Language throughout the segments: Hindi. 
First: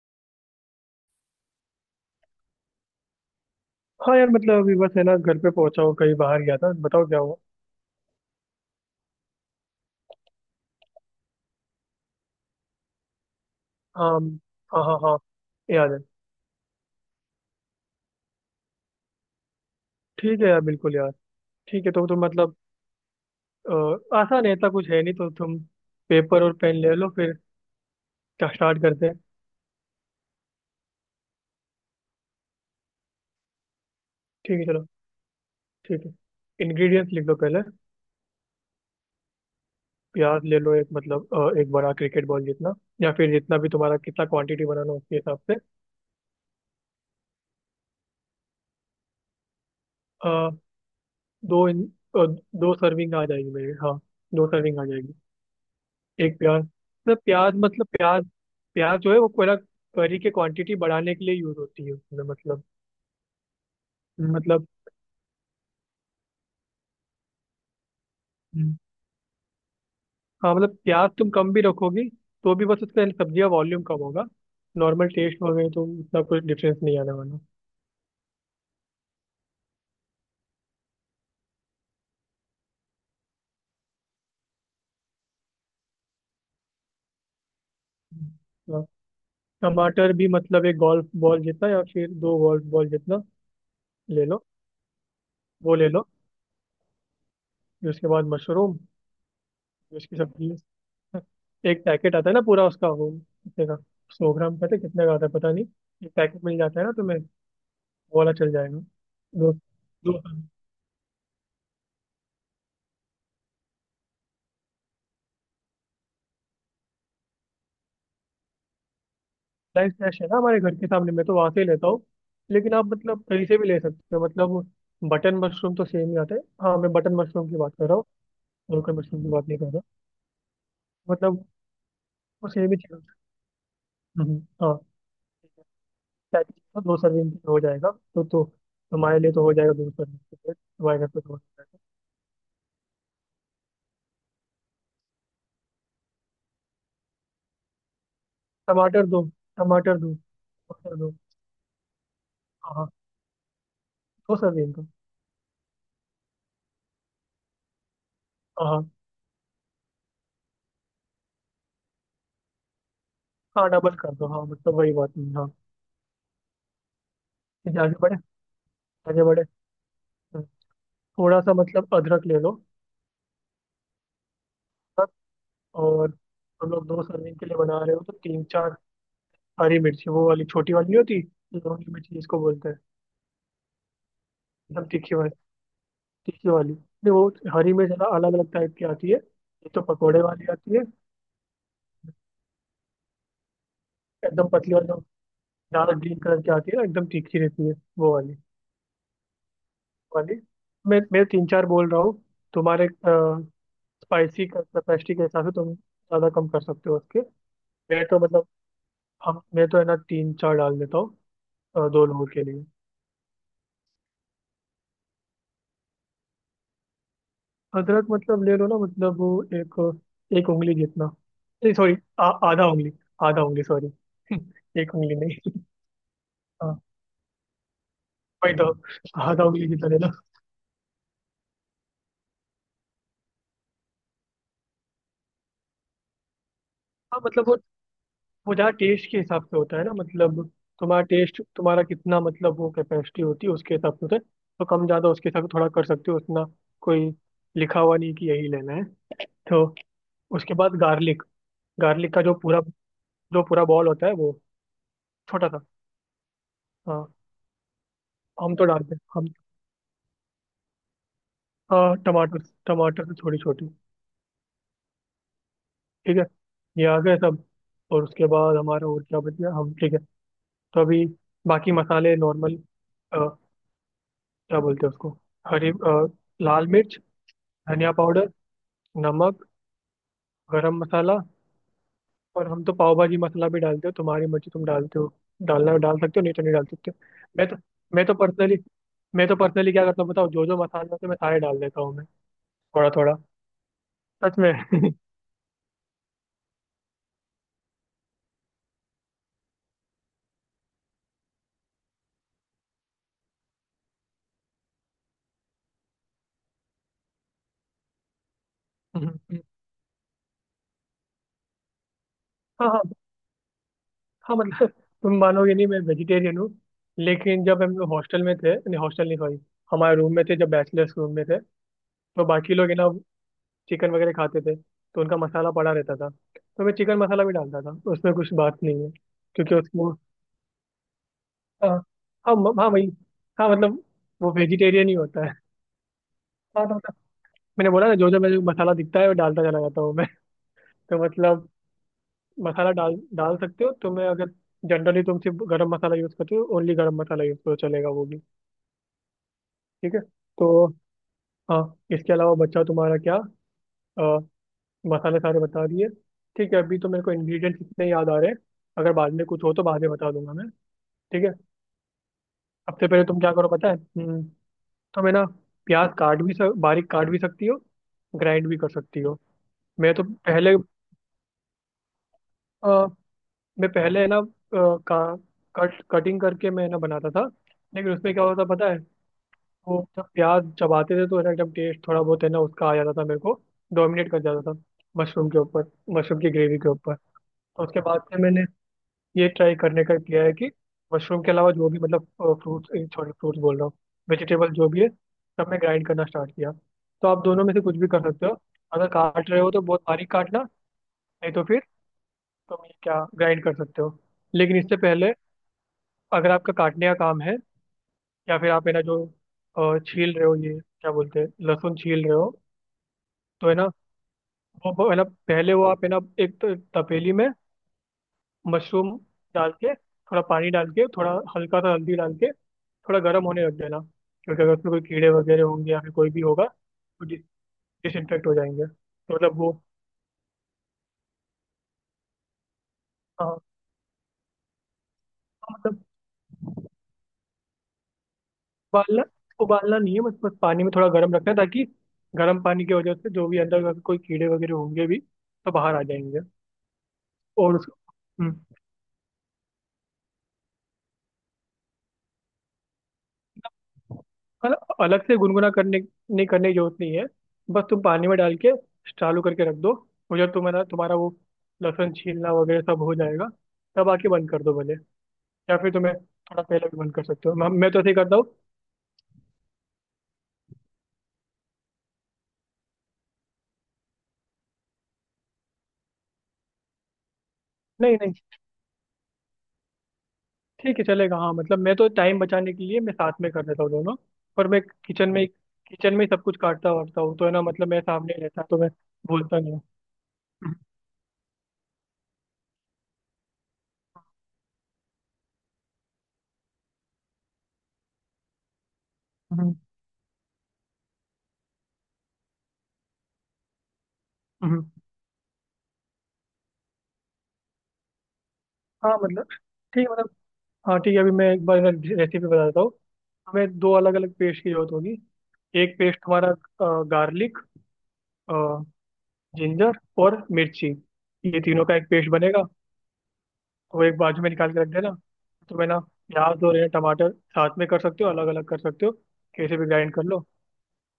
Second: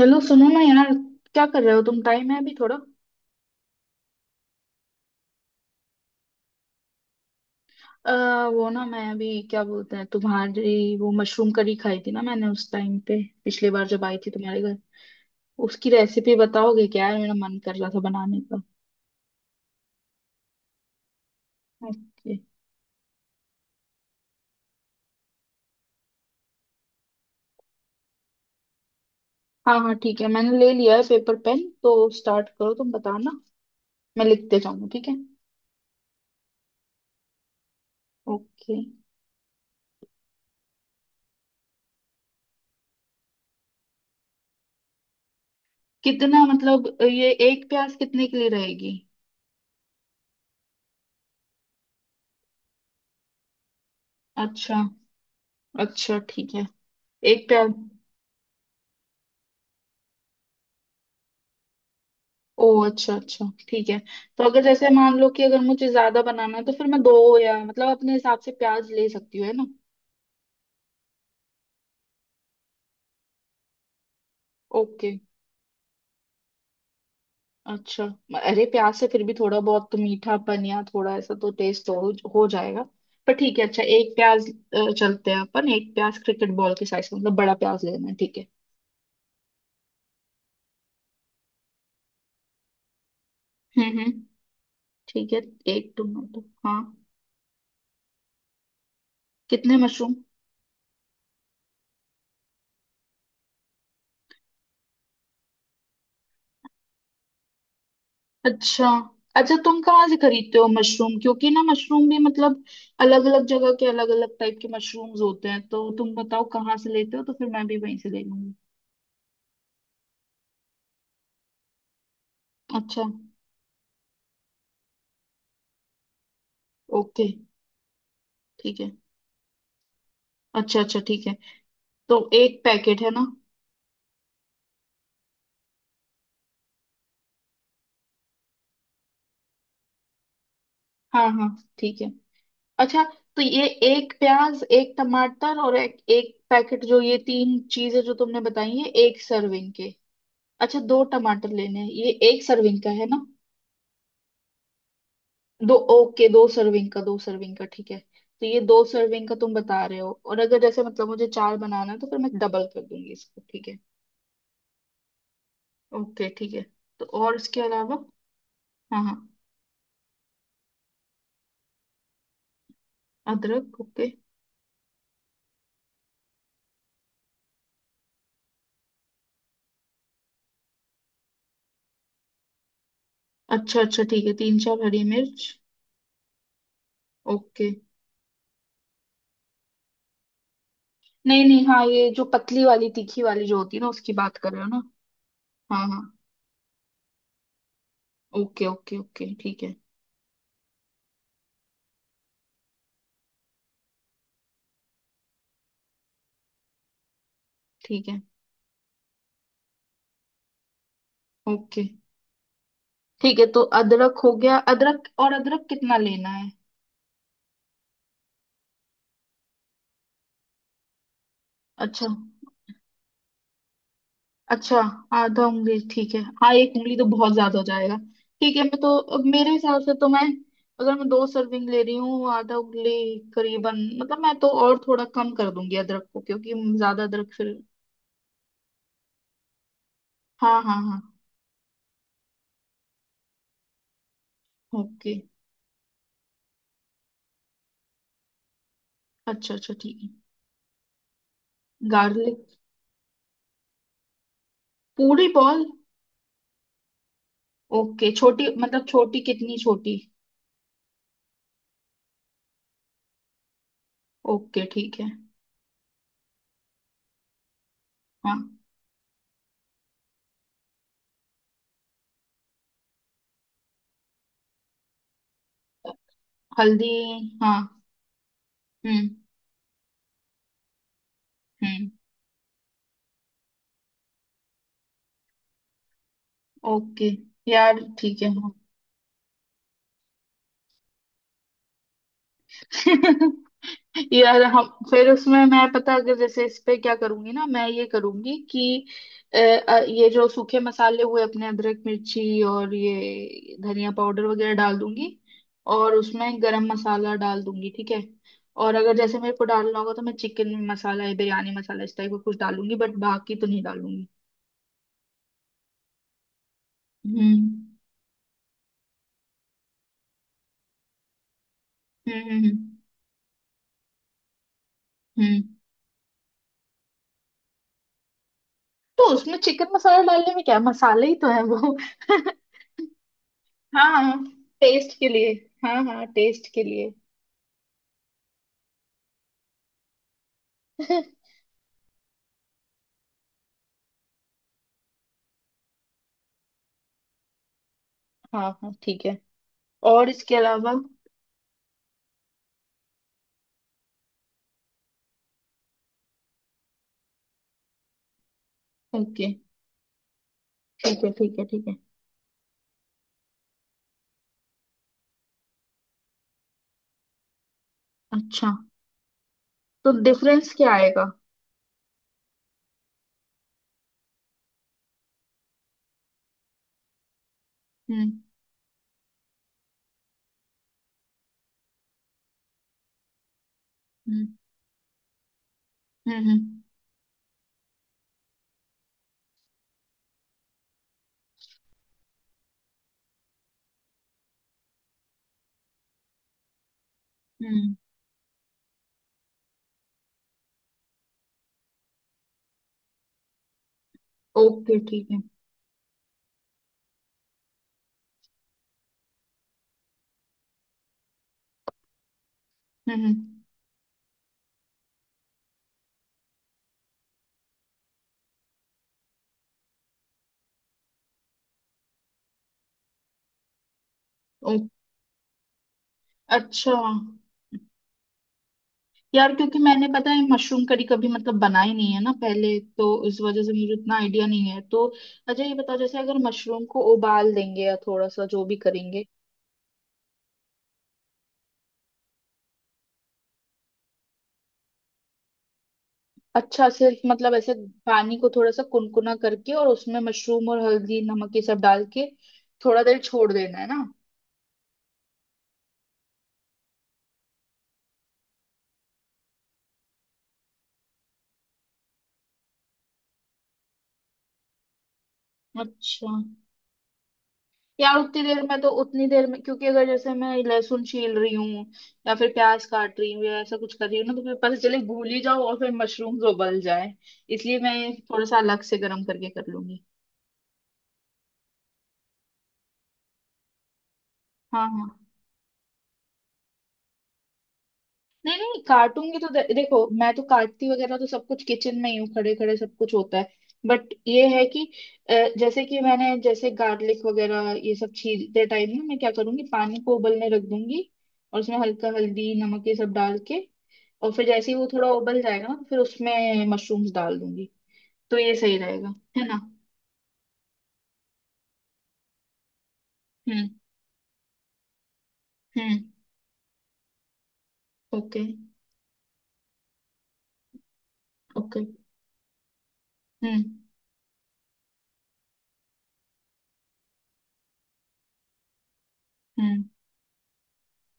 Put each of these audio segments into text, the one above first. हेलो, सुनो ना यार। क्या कर रहे हो? तुम टाइम है अभी थोड़ा? हाँ यार, मतलब अभी बस है ना, घर पे पहुंचा हूँ। कहीं बाहर गया था। बताओ क्या हुआ। वो ना, मैं अभी क्या बोलते हैं तुम्हारी वो मशरूम करी खाई थी ना मैंने, उस टाइम पे पिछली बार जब हाँ आई थी तुम्हारे घर। हाँ हाँ। हाँ, उसकी याद है। रेसिपी बताओगे क्या यार? मेरा मन कर रहा था बनाने का। ठीक है यार, बिल्कुल यार। ठीक है, तो तुम ओके। मतलब आसान है, इतना कुछ है नहीं। तो तुम पेपर और पेन ले लो फिर। स्टार्ट करते हैं। हाँ हाँ ठीक है, मैंने ले लिया है पेपर पेन, तो स्टार्ट करो, तुम बताना मैं ठीक लिखते है, चलो। जाऊंगा, ठीक है। ठीक है। इंग्रेडिएंट्स लिख लो पहले। ओके। प्याज ले लो एक, मतलब एक बड़ा क्रिकेट बॉल जितना, या फिर जितना भी तुम्हारा कितना क्वांटिटी बनाना हो उसके हिसाब से। कितना मतलब, ये एक प्याज कितने के लिए रहेगी? अ, दो इन, अ, दो सर्विंग आ जाएगी मेरे, हाँ। दो सर्विंग अच्छा, आ जाएगी। अच्छा एक ठीक प्याज। है। ना एक प्याज प्याज। मतलब प्याज, प्याज जो है वो पूरा करी के क्वांटिटी बढ़ाने के लिए यूज होती है उसमें, मतलब। ओ अच्छा अच्छा ठीक है। तो अगर मतलब, जैसे मान लो कि अगर मुझे ज्यादा बनाना है तो फिर मैं दो, या मतलब अपने हिसाब से हम्म। प्याज ले सकती हूँ, है ना? हाँ मतलब प्याज तुम कम भी रखोगी तो भी बस उसका सब्जी का वॉल्यूम कम होगा। Normal okay. टेस्ट हो गए तो उतना कुछ डिफरेंस नहीं आने वाला। अच्छा। अरे प्याज से फिर भी थोड़ा बहुत तो मीठापन या थोड़ा ऐसा तो टेस्ट हो जाएगा। पर ठीक है, अच्छा एक प्याज, चलते हैं अपन, एक प्याज क्रिकेट बॉल के साइज का, मतलब बड़ा प्याज लेना है, ठीक है। हम्म। हाँ, टमाटर भी मतलब एक गोल्फ बॉल जितना, या फिर दो गोल्फ बॉल जितना, हम्म हम्म ले लो। ठीक है, वो ले एक लो। टमाटर, हाँ। फिर उसके बाद मशरूम। कितने फिर मशरूम? उसकी सब्जी। एक पैकेट आता है ना पूरा उसका, वो कितने का, सौ ग्राम का था, कितने का आता है पता नहीं। एक पैकेट मिल जाता है ना तुम्हें, वो वाला चल जाएगा। अच्छा, दो, अच्छा तुम कहाँ से दो सनराइज खरीदते हो मशरूम? क्योंकि ना मशरूम भी मतलब अलग अलग जगह के अलग अलग टाइप के मशरूम्स होते हैं, तो तुम बताओ कहाँ से लेते हो तो फिर मैं भी वहीं से ले लूंगी। फ्रेश है ना हमारे घर के सामने, मैं तो वहां से ही लेता हूँ। लेकिन आप अच्छा। मतलब कहीं से भी ले सकते हो, मतलब बटन मशरूम तो सेम ही आता है। हाँ, मैं बटन ओके, मशरूम की बात कर रहा हूँ, ठीक और है। कोई मशरूम की बात नहीं कर रहा। अच्छा अच्छा ठीक है, मतलब तो वो एक सेम ही चीज़ पैकेट है होती ना। है। हाँ, पैकेज तो दो सर्विंग के हो जाएगा, तो तुम्हारे लिए तो हो जाएगा दो सर्विंग के लिए, तुम्हारे घर पे हाँ तो हो हाँ, जाएगा। ठीक है, अच्छा। तो ये एक प्याज, एक टमाटर और एक पैकेट, जो ये तीन चीजें जो तुमने बताई है, टमाटर एक दो। सर्विंग के। टमाटर दो। अच्छा, टमाटर दो दो। टमाटर लेने हैं, ये एक हाँ सर्विंग का हाँ, है ना? दो सर्विंग का। दो, ओके, दो सर्विंग का, दो सर्विंग का, ठीक है। तो ये हाँ दो हाँ, सर्विंग का तुम बता रहे हो, और अगर जैसे मतलब मुझे चार बनाना है तो फिर मैं डबल कर दूंगी इसको, ठीक हाँ है। डबल कर दो, हाँ मतलब वही बात नहीं, हाँ। ओके ठीक है। तो और इसके ठीक है, आगे अलावा? बढ़े, हाँ हाँ। आगे बढ़े। थोड़ा सा मतलब अदरक ले लो। अदरक, ओके। अदरक, और हम लोग दो सर्विंग के लिए बना रहे हो तो तीन चार हरी मिर्ची, वो वाली छोटी वाली नहीं होती, लौंगी मिर्ची जिसको बोलते हैं, अच्छा अच्छा ठीक है, तीन चार एकदम हरी तीखी वाली। मिर्च। तीखी वाली नहीं, वो ओके। हरी मिर्च अलग अलग टाइप की आती है, एक तो पकौड़े वाली आती है, नहीं नहीं, हाँ, ये जो पतली वाली तीखी वाली जो होती है ना, उसकी बात एकदम कर रहे हो पतली ना? वाली जो हाँ डार्क हाँ। ग्रीन कलर की आती है ना, एकदम तीखी रहती है, वो वाली, ओके ओके ओके, ठीक है। वाली। मैं तीन चार बोल रहा हूँ, तुम्हारे स्पाइसी कैपेसिटी के हिसाब से तुम ज़्यादा कम कर सकते हो उसके। मैं ठीक तो है। मतलब, हम मैं तो है ना तीन चार डाल देता हूँ, ओके, दो लोगों के लिए। ठीक है तो अदरक हो गया, अदरक, और अदरक कितना लेना है? अदरक मतलब ले लो ना, मतलब वो एक, एक उंगली जितना, नहीं सॉरी, अच्छा। आधा उंगली, आधा उंगली सॉरी, अच्छा, एक उंगली आधा नहीं। उंगली, ठीक है, हाँ, एक हाँ उंगली तो बहुत ज्यादा हो जाएगा। वही ठीक है, तो, मैं तो अब आधा मेरे उंगली हिसाब जितना से तो लेना। मैं, अगर मैं दो सर्विंग ले रही हूँ, आधा उंगली करीबन, मतलब मैं तो और थोड़ा कम कर दूंगी अदरक को, क्योंकि ज्यादा हाँ अदरक मतलब फिर। वो जहाँ टेस्ट के हिसाब से होता है ना, मतलब हाँ हाँ हाँ। तुम्हारा टेस्ट, तुम्हारा कितना मतलब वो कैपेसिटी होती है उसके हिसाब से होता है, तो कम ज़्यादा ओके। उसके हिसाब से थोड़ा कर सकते हो उतना। कोई लिखा हुआ नहीं कि यही लेना है। अच्छा तो अच्छा ठीक है। उसके बाद गार्लिक, गार्लिक का जो गार्लिक। पूरा, जो पूरा बॉल होता है वो, पूरी छोटा बॉल? सा, हाँ। ओके, छोटी हम तो मतलब डालते हैं, छोटी, हम कितनी छोटी? हाँ टमाटर, टमाटर से छोटी छोटी। ओके, ठीक है। ठीक है, ये आ गए सब। और उसके हाँ। बाद हमारा और क्या बच गया, हम ठीक है। तो अभी बाकी मसाले नॉर्मल, क्या बोलते हैं उसको, हरी अ, लाल हल्दी, मिर्च, हाँ। धनिया पाउडर, हम्म। नमक, गरम मसाला, हम्म। और हम तो पाव भाजी मसाला भी डालते हो, तुम्हारी मर्जी तुम डालते हो, डालना डाल सकते हो, नहीं तो नहीं डाल सकते हो। ओके। मैं तो, यार मैं तो ठीक है। पर्सनली मैं तो पर्सनली क्या करता हूँ बताओ, जो जो मसाले होते हैं मैं सारे डाल देता हूँ मैं, थोड़ा थोड़ा। हाँ। सच यार में। हम फिर उसमें, मैं पता अगर जैसे इस पे क्या करूंगी ना, मैं ये करूंगी कि ये जो सूखे मसाले हुए अपने, अदरक मिर्ची और ये धनिया पाउडर वगैरह डाल दूंगी, और उसमें गरम मसाला डाल दूंगी, ठीक है। और अगर जैसे मेरे को डालना होगा तो मैं चिकन मसाला या बिरयानी मसाला इस टाइप का कुछ हाँ डालूंगी, हाँ, बट बाकी तो नहीं डालूंगी। हाँ मतलब तुम मानोगे नहीं, मैं वेजिटेरियन हूँ, लेकिन जब हम हम्म लोग हॉस्टल में थे, नहीं हॉस्टल नहीं सॉरी, हमारे रूम में थे, जब बैचलर्स रूम में थे, तो बाकी हम्म। लोग है ना चिकन वगैरह खाते थे, तो उनका हम्म। मसाला पड़ा रहता था। तो मैं चिकन मसाला भी डालता था उसमें, कुछ बात नहीं है तो उसमें क्योंकि चिकन उसको, मसाला डालने में क्या है? मसाले ही तो है वो। हाँ। हाँ म- हाँ वही, हाँ मतलब हाँ। वो वेजिटेरियन ही टेस्ट के होता लिए, है। हाँ हाँ टेस्ट के हाँ, तो लिए। मतलब मैंने बोला ना जो जो मेरे को मसाला दिखता है वो डालता चला जाता हूँ मैं। हाँ। तो मतलब मसाला डाल डाल सकते हो, तो मैं अगर, जनरली तुम सिर्फ गरम मसाला यूज़ करते हो, ओनली गरम मसाला यूज़ करो चलेगा वो भी। हाँ, ठीक है। ठीक है। और इसके तो अलावा? हाँ, इसके अलावा बच्चा तुम्हारा क्या, अ, मसाले सारे बता दिए। ठीक है, अभी तो मेरे को इंग्रेडिएंट्स इतने याद आ रहे हैं, अगर बाद में ओके कुछ हो तो बाद में बता दूंगा मैं। ठीक है, ठीक है। ठीक है ठीक है। सबसे पहले तुम क्या करो पता है, तुम है ना प्याज काट भी बारीक काट भी सकती हो, ग्राइंड अच्छा, भी कर सकती हो। तो मैं तो डिफरेंस पहले, क्या आएगा? अ, मैं पहले है ना का कट कटिंग करके मैं ना बनाता था, लेकिन उसमें हम्म क्या होता पता है, वो जब प्याज चबाते थे तो है ना एकदम टेस्ट थोड़ा बहुत है ना उसका आ जाता था मेरे को, डोमिनेट कर हम्म जाता था मशरूम के ऊपर, हम्म मशरूम की ग्रेवी हम्म के ऊपर। तो उसके बाद से मैंने ये ट्राई करने का किया है कि मशरूम के अलावा जो भी, मतलब फ्रूट्स, सॉरी फ्रूट्स बोल रहा हूँ, वेजिटेबल जो भी है सब मैं ग्राइंड करना स्टार्ट किया। तो आप दोनों में से हम्म। कुछ भी कर सकते हो, अगर काट रहे हो तो बहुत बारीक काटना, नहीं तो फिर तुम ये क्या ग्राइंड कर सकते हो। लेकिन इससे ओके ठीक पहले, है। अगर आपका काटने का काम है, या फिर आप है ना जो छील रहे हो, ये क्या बोलते हैं, लहसुन छील रहे हो, हम्म। तो है ना वो है ना पहले वो, आप है ना एक तपेली में मशरूम डाल के, थोड़ा पानी डाल के, थोड़ा हल्का सा हल्दी डाल के, थोड़ा गर्म होने रख देना। क्योंकि ओ अगर उसमें कोई कीड़े वगैरह होंगे, या फिर कोई भी होगा, अच्छा। तो डिसइन्फेक्ट हो जाएंगे, तो यार मतलब वो, क्योंकि मैंने, पता है, मशरूम करी कभी मतलब बनाई नहीं है ना पहले, तो इस हाँ हाँ, वजह से मुझे इतना आइडिया नहीं है, तो अच्छा ये बताओ, मतलब जैसे अगर मशरूम को उबाल देंगे या थोड़ा सा जो भी उबालना, करेंगे। उबालना नहीं है, बस बस पानी में थोड़ा गर्म रखना है, ताकि गर्म पानी की वजह से जो भी अंदर का कोई कीड़े वगैरह होंगे भी तो बाहर आ जाएंगे। अच्छा सिर्फ मतलब ऐसे, और उस, पानी को हम्म, थोड़ा सा कुनकुना करके और उसमें मशरूम और हल्दी नमक ये सब डाल के थोड़ा देर छोड़ देना है ना? मतलब अलग से गुनगुना करने नहीं करने की जरूरत नहीं है, बस तुम पानी में डाल के चालू करके रख दो, उधर तुम्हारा तुम्हारा वो लहसुन छीलना वगैरह सब हो जाएगा, तब आके बंद कर दो भले, या फिर तुम्हें अच्छा। थोड़ा पहले भी बंद कर सकते हो, मैं तो ऐसे ही यार करता उतनी हूँ। देर में, तो उतनी देर में क्योंकि अगर जैसे मैं लहसुन छील रही हूँ या फिर प्याज काट रही हूँ या ऐसा कुछ कर रही हूँ ना, तो फिर पता चले भूल ही जाओ और फिर मशरूम उबल जाए। इसलिए मैं नहीं नहीं, थोड़ा सा अलग से गर्म करके कर लूंगी। ठीक है चलेगा, हाँ मतलब मैं तो टाइम बचाने के लिए मैं साथ में कर देता हूँ दोनों, पर मैं हाँ हाँ। किचन में ही सब कुछ काटता वाटता हूँ, तो है ना मतलब मेरे सामने ही नहीं रहता है, तो नहीं मैं काटूंगी, तो भूलता नहीं हूँ। देखो मैं तो हम्म। काटती वगैरह तो सब कुछ किचन में ही हूँ, खड़े खड़े सब कुछ होता है। बट ये है कि अ, जैसे कि मैंने, जैसे गार्लिक वगैरह ये सब छीलते टाइम ना, मैं क्या करूंगी, हम्म, पानी को उबलने रख दूंगी और उसमें हल्का हल्दी नमक ये सब डाल के, और फिर जैसे ही वो हम्म। थोड़ा उबल जाएगा ना तो फिर उसमें मशरूम्स डाल दूंगी। तो ये सही रहेगा, हाँ मतलब है ना? ठीक है, मतलब हाँ ठीक है, अभी मैं एक बार रेसिपी बता देता हूँ। हम्म। हमें दो अलग अलग पेस्ट की जरूरत होगी। एक हम्म। पेस्ट हमारा गार्लिक, ओके जिंजर और मिर्ची, ये ओके। तीनों का एक पेस्ट बनेगा, हम्म तो वो एक बाजू में निकाल के रख देना। तो मैं ना प्याज और ये टमाटर, साथ में कर सकते हो, अलग अलग कर सकते हो, कैसे हम्म भी ग्राइंड कर लो।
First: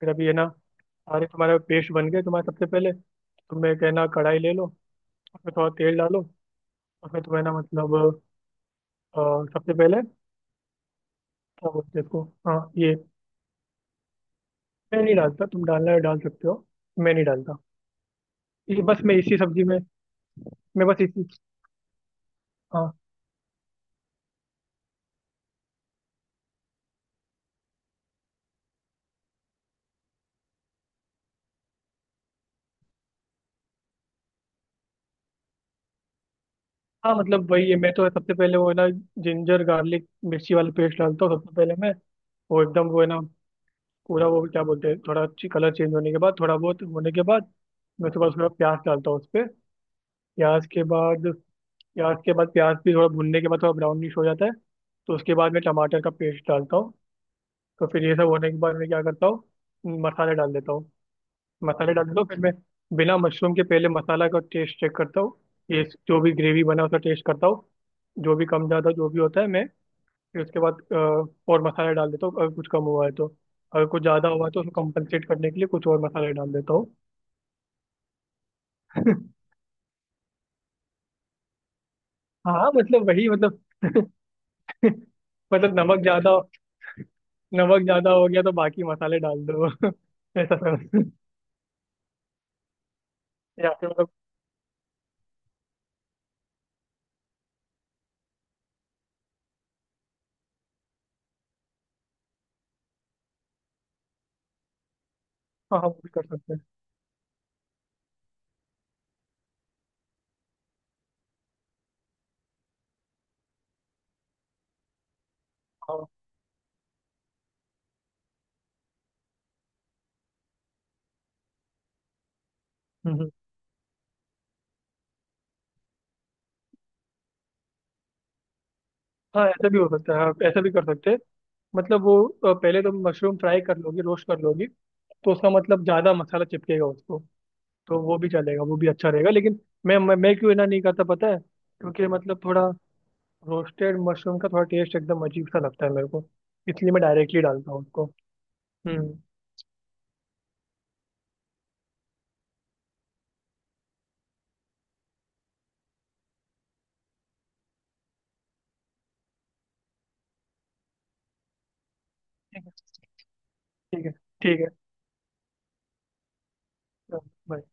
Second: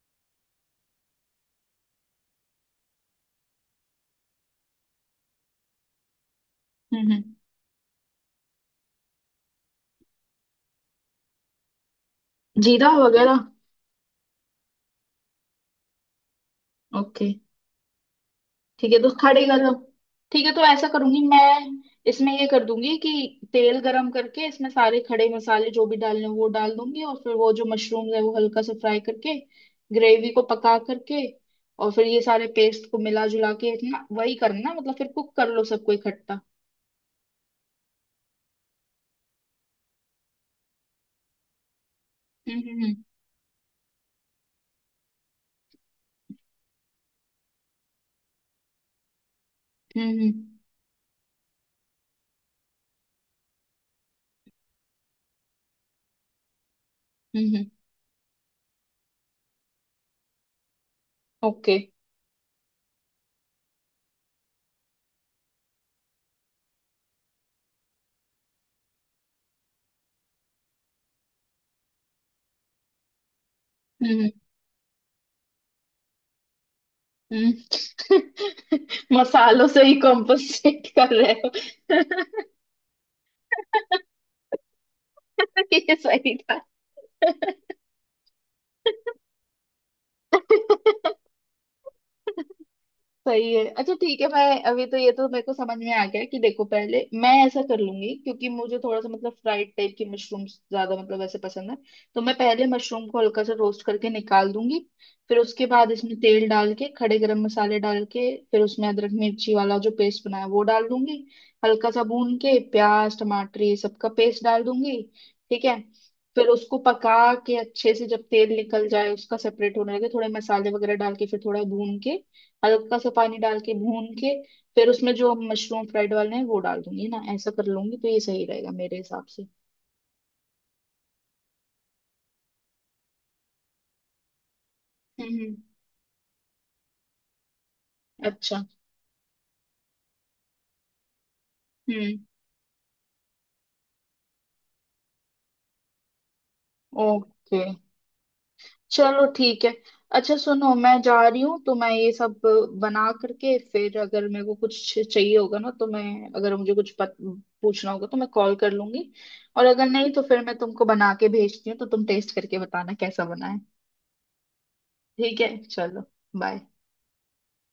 फिर अभी ये ना, सारे तुम्हारे पेस्ट बन गए तुम्हारे, सबसे पहले तुम्हें कहना कढ़ाई ले लो, उसमें थोड़ा तेल डालो, हम्म उसमें हम्म। तुम्हें ना मतलब अ, सबसे पहले, क्या बोलते हैं इसको, हाँ जीरा ये, वगैरह। मैं नहीं डालता, तुम डालना है डाल सकते हो, मैं नहीं ओके, डालता, ये ठीक है बस तो मैं इसी खड़े सब्जी गरम, में, ठीक है तो मैं ऐसा बस करूंगी इसी, मैं, इसमें ये कर दूंगी हाँ। कि तेल गरम करके इसमें सारे खड़े मसाले जो भी डालने हैं, वो डाल दूंगी और फिर वो जो मशरूम्स है वो हल्का सा फ्राई करके, ग्रेवी को पका करके, और फिर ये सारे पेस्ट को मिला जुला के, इतना वही करना, मतलब फिर कुक कर लो सबको इकट्ठा। हाँ मतलब वही है, मैं तो सबसे पहले वो है ना जिंजर गार्लिक मिर्ची वाला पेस्ट डालता हूँ सबसे पहले मैं। हम्म वो एकदम हम्म वो है ना पूरा वो क्या बोलते हैं, थोड़ा अच्छी कलर चेंज होने के बाद, थोड़ा बहुत होने के बाद, मैं उसके बाद थोड़ा प्याज डालता हूँ उस पर। हम्म प्याज के बाद प्याज के बाद प्याज भी थोड़ा भुनने के बाद थोड़ा ब्राउनिश हो जाता है, तो उसके बाद मैं टमाटर का पेस्ट डालता हूँ। हम्म। तो फिर ये सब होने के बाद मैं क्या करता हूँ, मसाले डाल देता हूँ। ओके। मसाले डाल दो, फिर मैं बिना मशरूम के पहले मसाला का टेस्ट चेक करता हूँ, ये जो भी ग्रेवी बना उसका टेस्ट करता हूँ, जो भी कम ज़्यादा जो भी होता है मैं, फिर उसके बाद और मसाले डाल देता हूँ अगर कुछ कम हुआ है तो, अगर कुछ हम्म। ज़्यादा Okay, हुआ है तो उसको कंपनसेट करने के लिए कुछ और मसाले डाल देता हूँ। हम्म। मसालों से ही कॉम्पोसेट कर रहे हो। हाँ मतलब वही मतलब, मतलब ये नमक ज़्यादा, सही था। नमक ज़्यादा हो गया तो बाकी मसाले डाल दो। ऐसा समझ, सही है। या फिर अच्छा मतलब, ठीक है, मैं अभी तो ये तो मेरे को समझ में आ गया कि, देखो पहले मैं ऐसा कर लूंगी क्योंकि मुझे थोड़ा सा मतलब फ्राइड टाइप की मशरूम ज्यादा मतलब ऐसे पसंद है, तो मैं पहले मशरूम को हल्का सा रोस्ट करके निकाल दूंगी, फिर उसके हाँ हाँ बाद वो भी इसमें कर तेल सकते हैं। डाल के खड़े गरम मसाले डाल के, फिर उसमें अदरक मिर्ची वाला जो पेस्ट बनाया वो डाल दूंगी, हल्का सा भून के प्याज टमाटर ये सबका पेस्ट डाल दूंगी, ठीक है, हाँ, फिर उसको पका के अच्छे से, जब तेल निकल जाए उसका, सेपरेट होने लगे, थोड़े मसाले वगैरह डाल के फिर थोड़ा भून के, हल्का सा हम्म, हम्म। पानी डाल के भून के, फिर उसमें जो मशरूम फ्राइड वाले हैं वो डाल दूंगी ना, ऐसा कर लूंगी, तो ये सही रहेगा मेरे हिसाब से। हाँ ऐसा भी हो सकता है, हाँ ऐसा भी कर सकते हैं, मतलब वो पहले तुम मशरूम फ्राई कर लोगी, रोस्ट कर लोगी, तो उसका हम्म। मतलब ज़्यादा मसाला चिपकेगा उसको, तो वो भी अच्छा। चलेगा, वो भी अच्छा रहेगा। लेकिन मैं क्यों ना नहीं करता पता है, क्योंकि हम्म। मतलब थोड़ा रोस्टेड मशरूम का थोड़ा टेस्ट एकदम अजीब सा लगता है मेरे को, इसलिए मैं डायरेक्टली ओके, डालता हूँ उसको। हम्म। चलो ठीक है। अच्छा सुनो, मैं जा रही हूँ, तो मैं ये सब बना करके फिर अगर मेरे को कुछ चाहिए होगा ना, तो मैं अगर मुझे कुछ पूछना होगा तो मैं कॉल कर लूंगी, और अगर नहीं तो फिर मैं तुमको बना के भेजती हूँ तो तुम टेस्ट करके ठीक है, बताना कैसा बना है। ठीक है, ठीक है, ठीक है चलो, बाय। चलो, bye।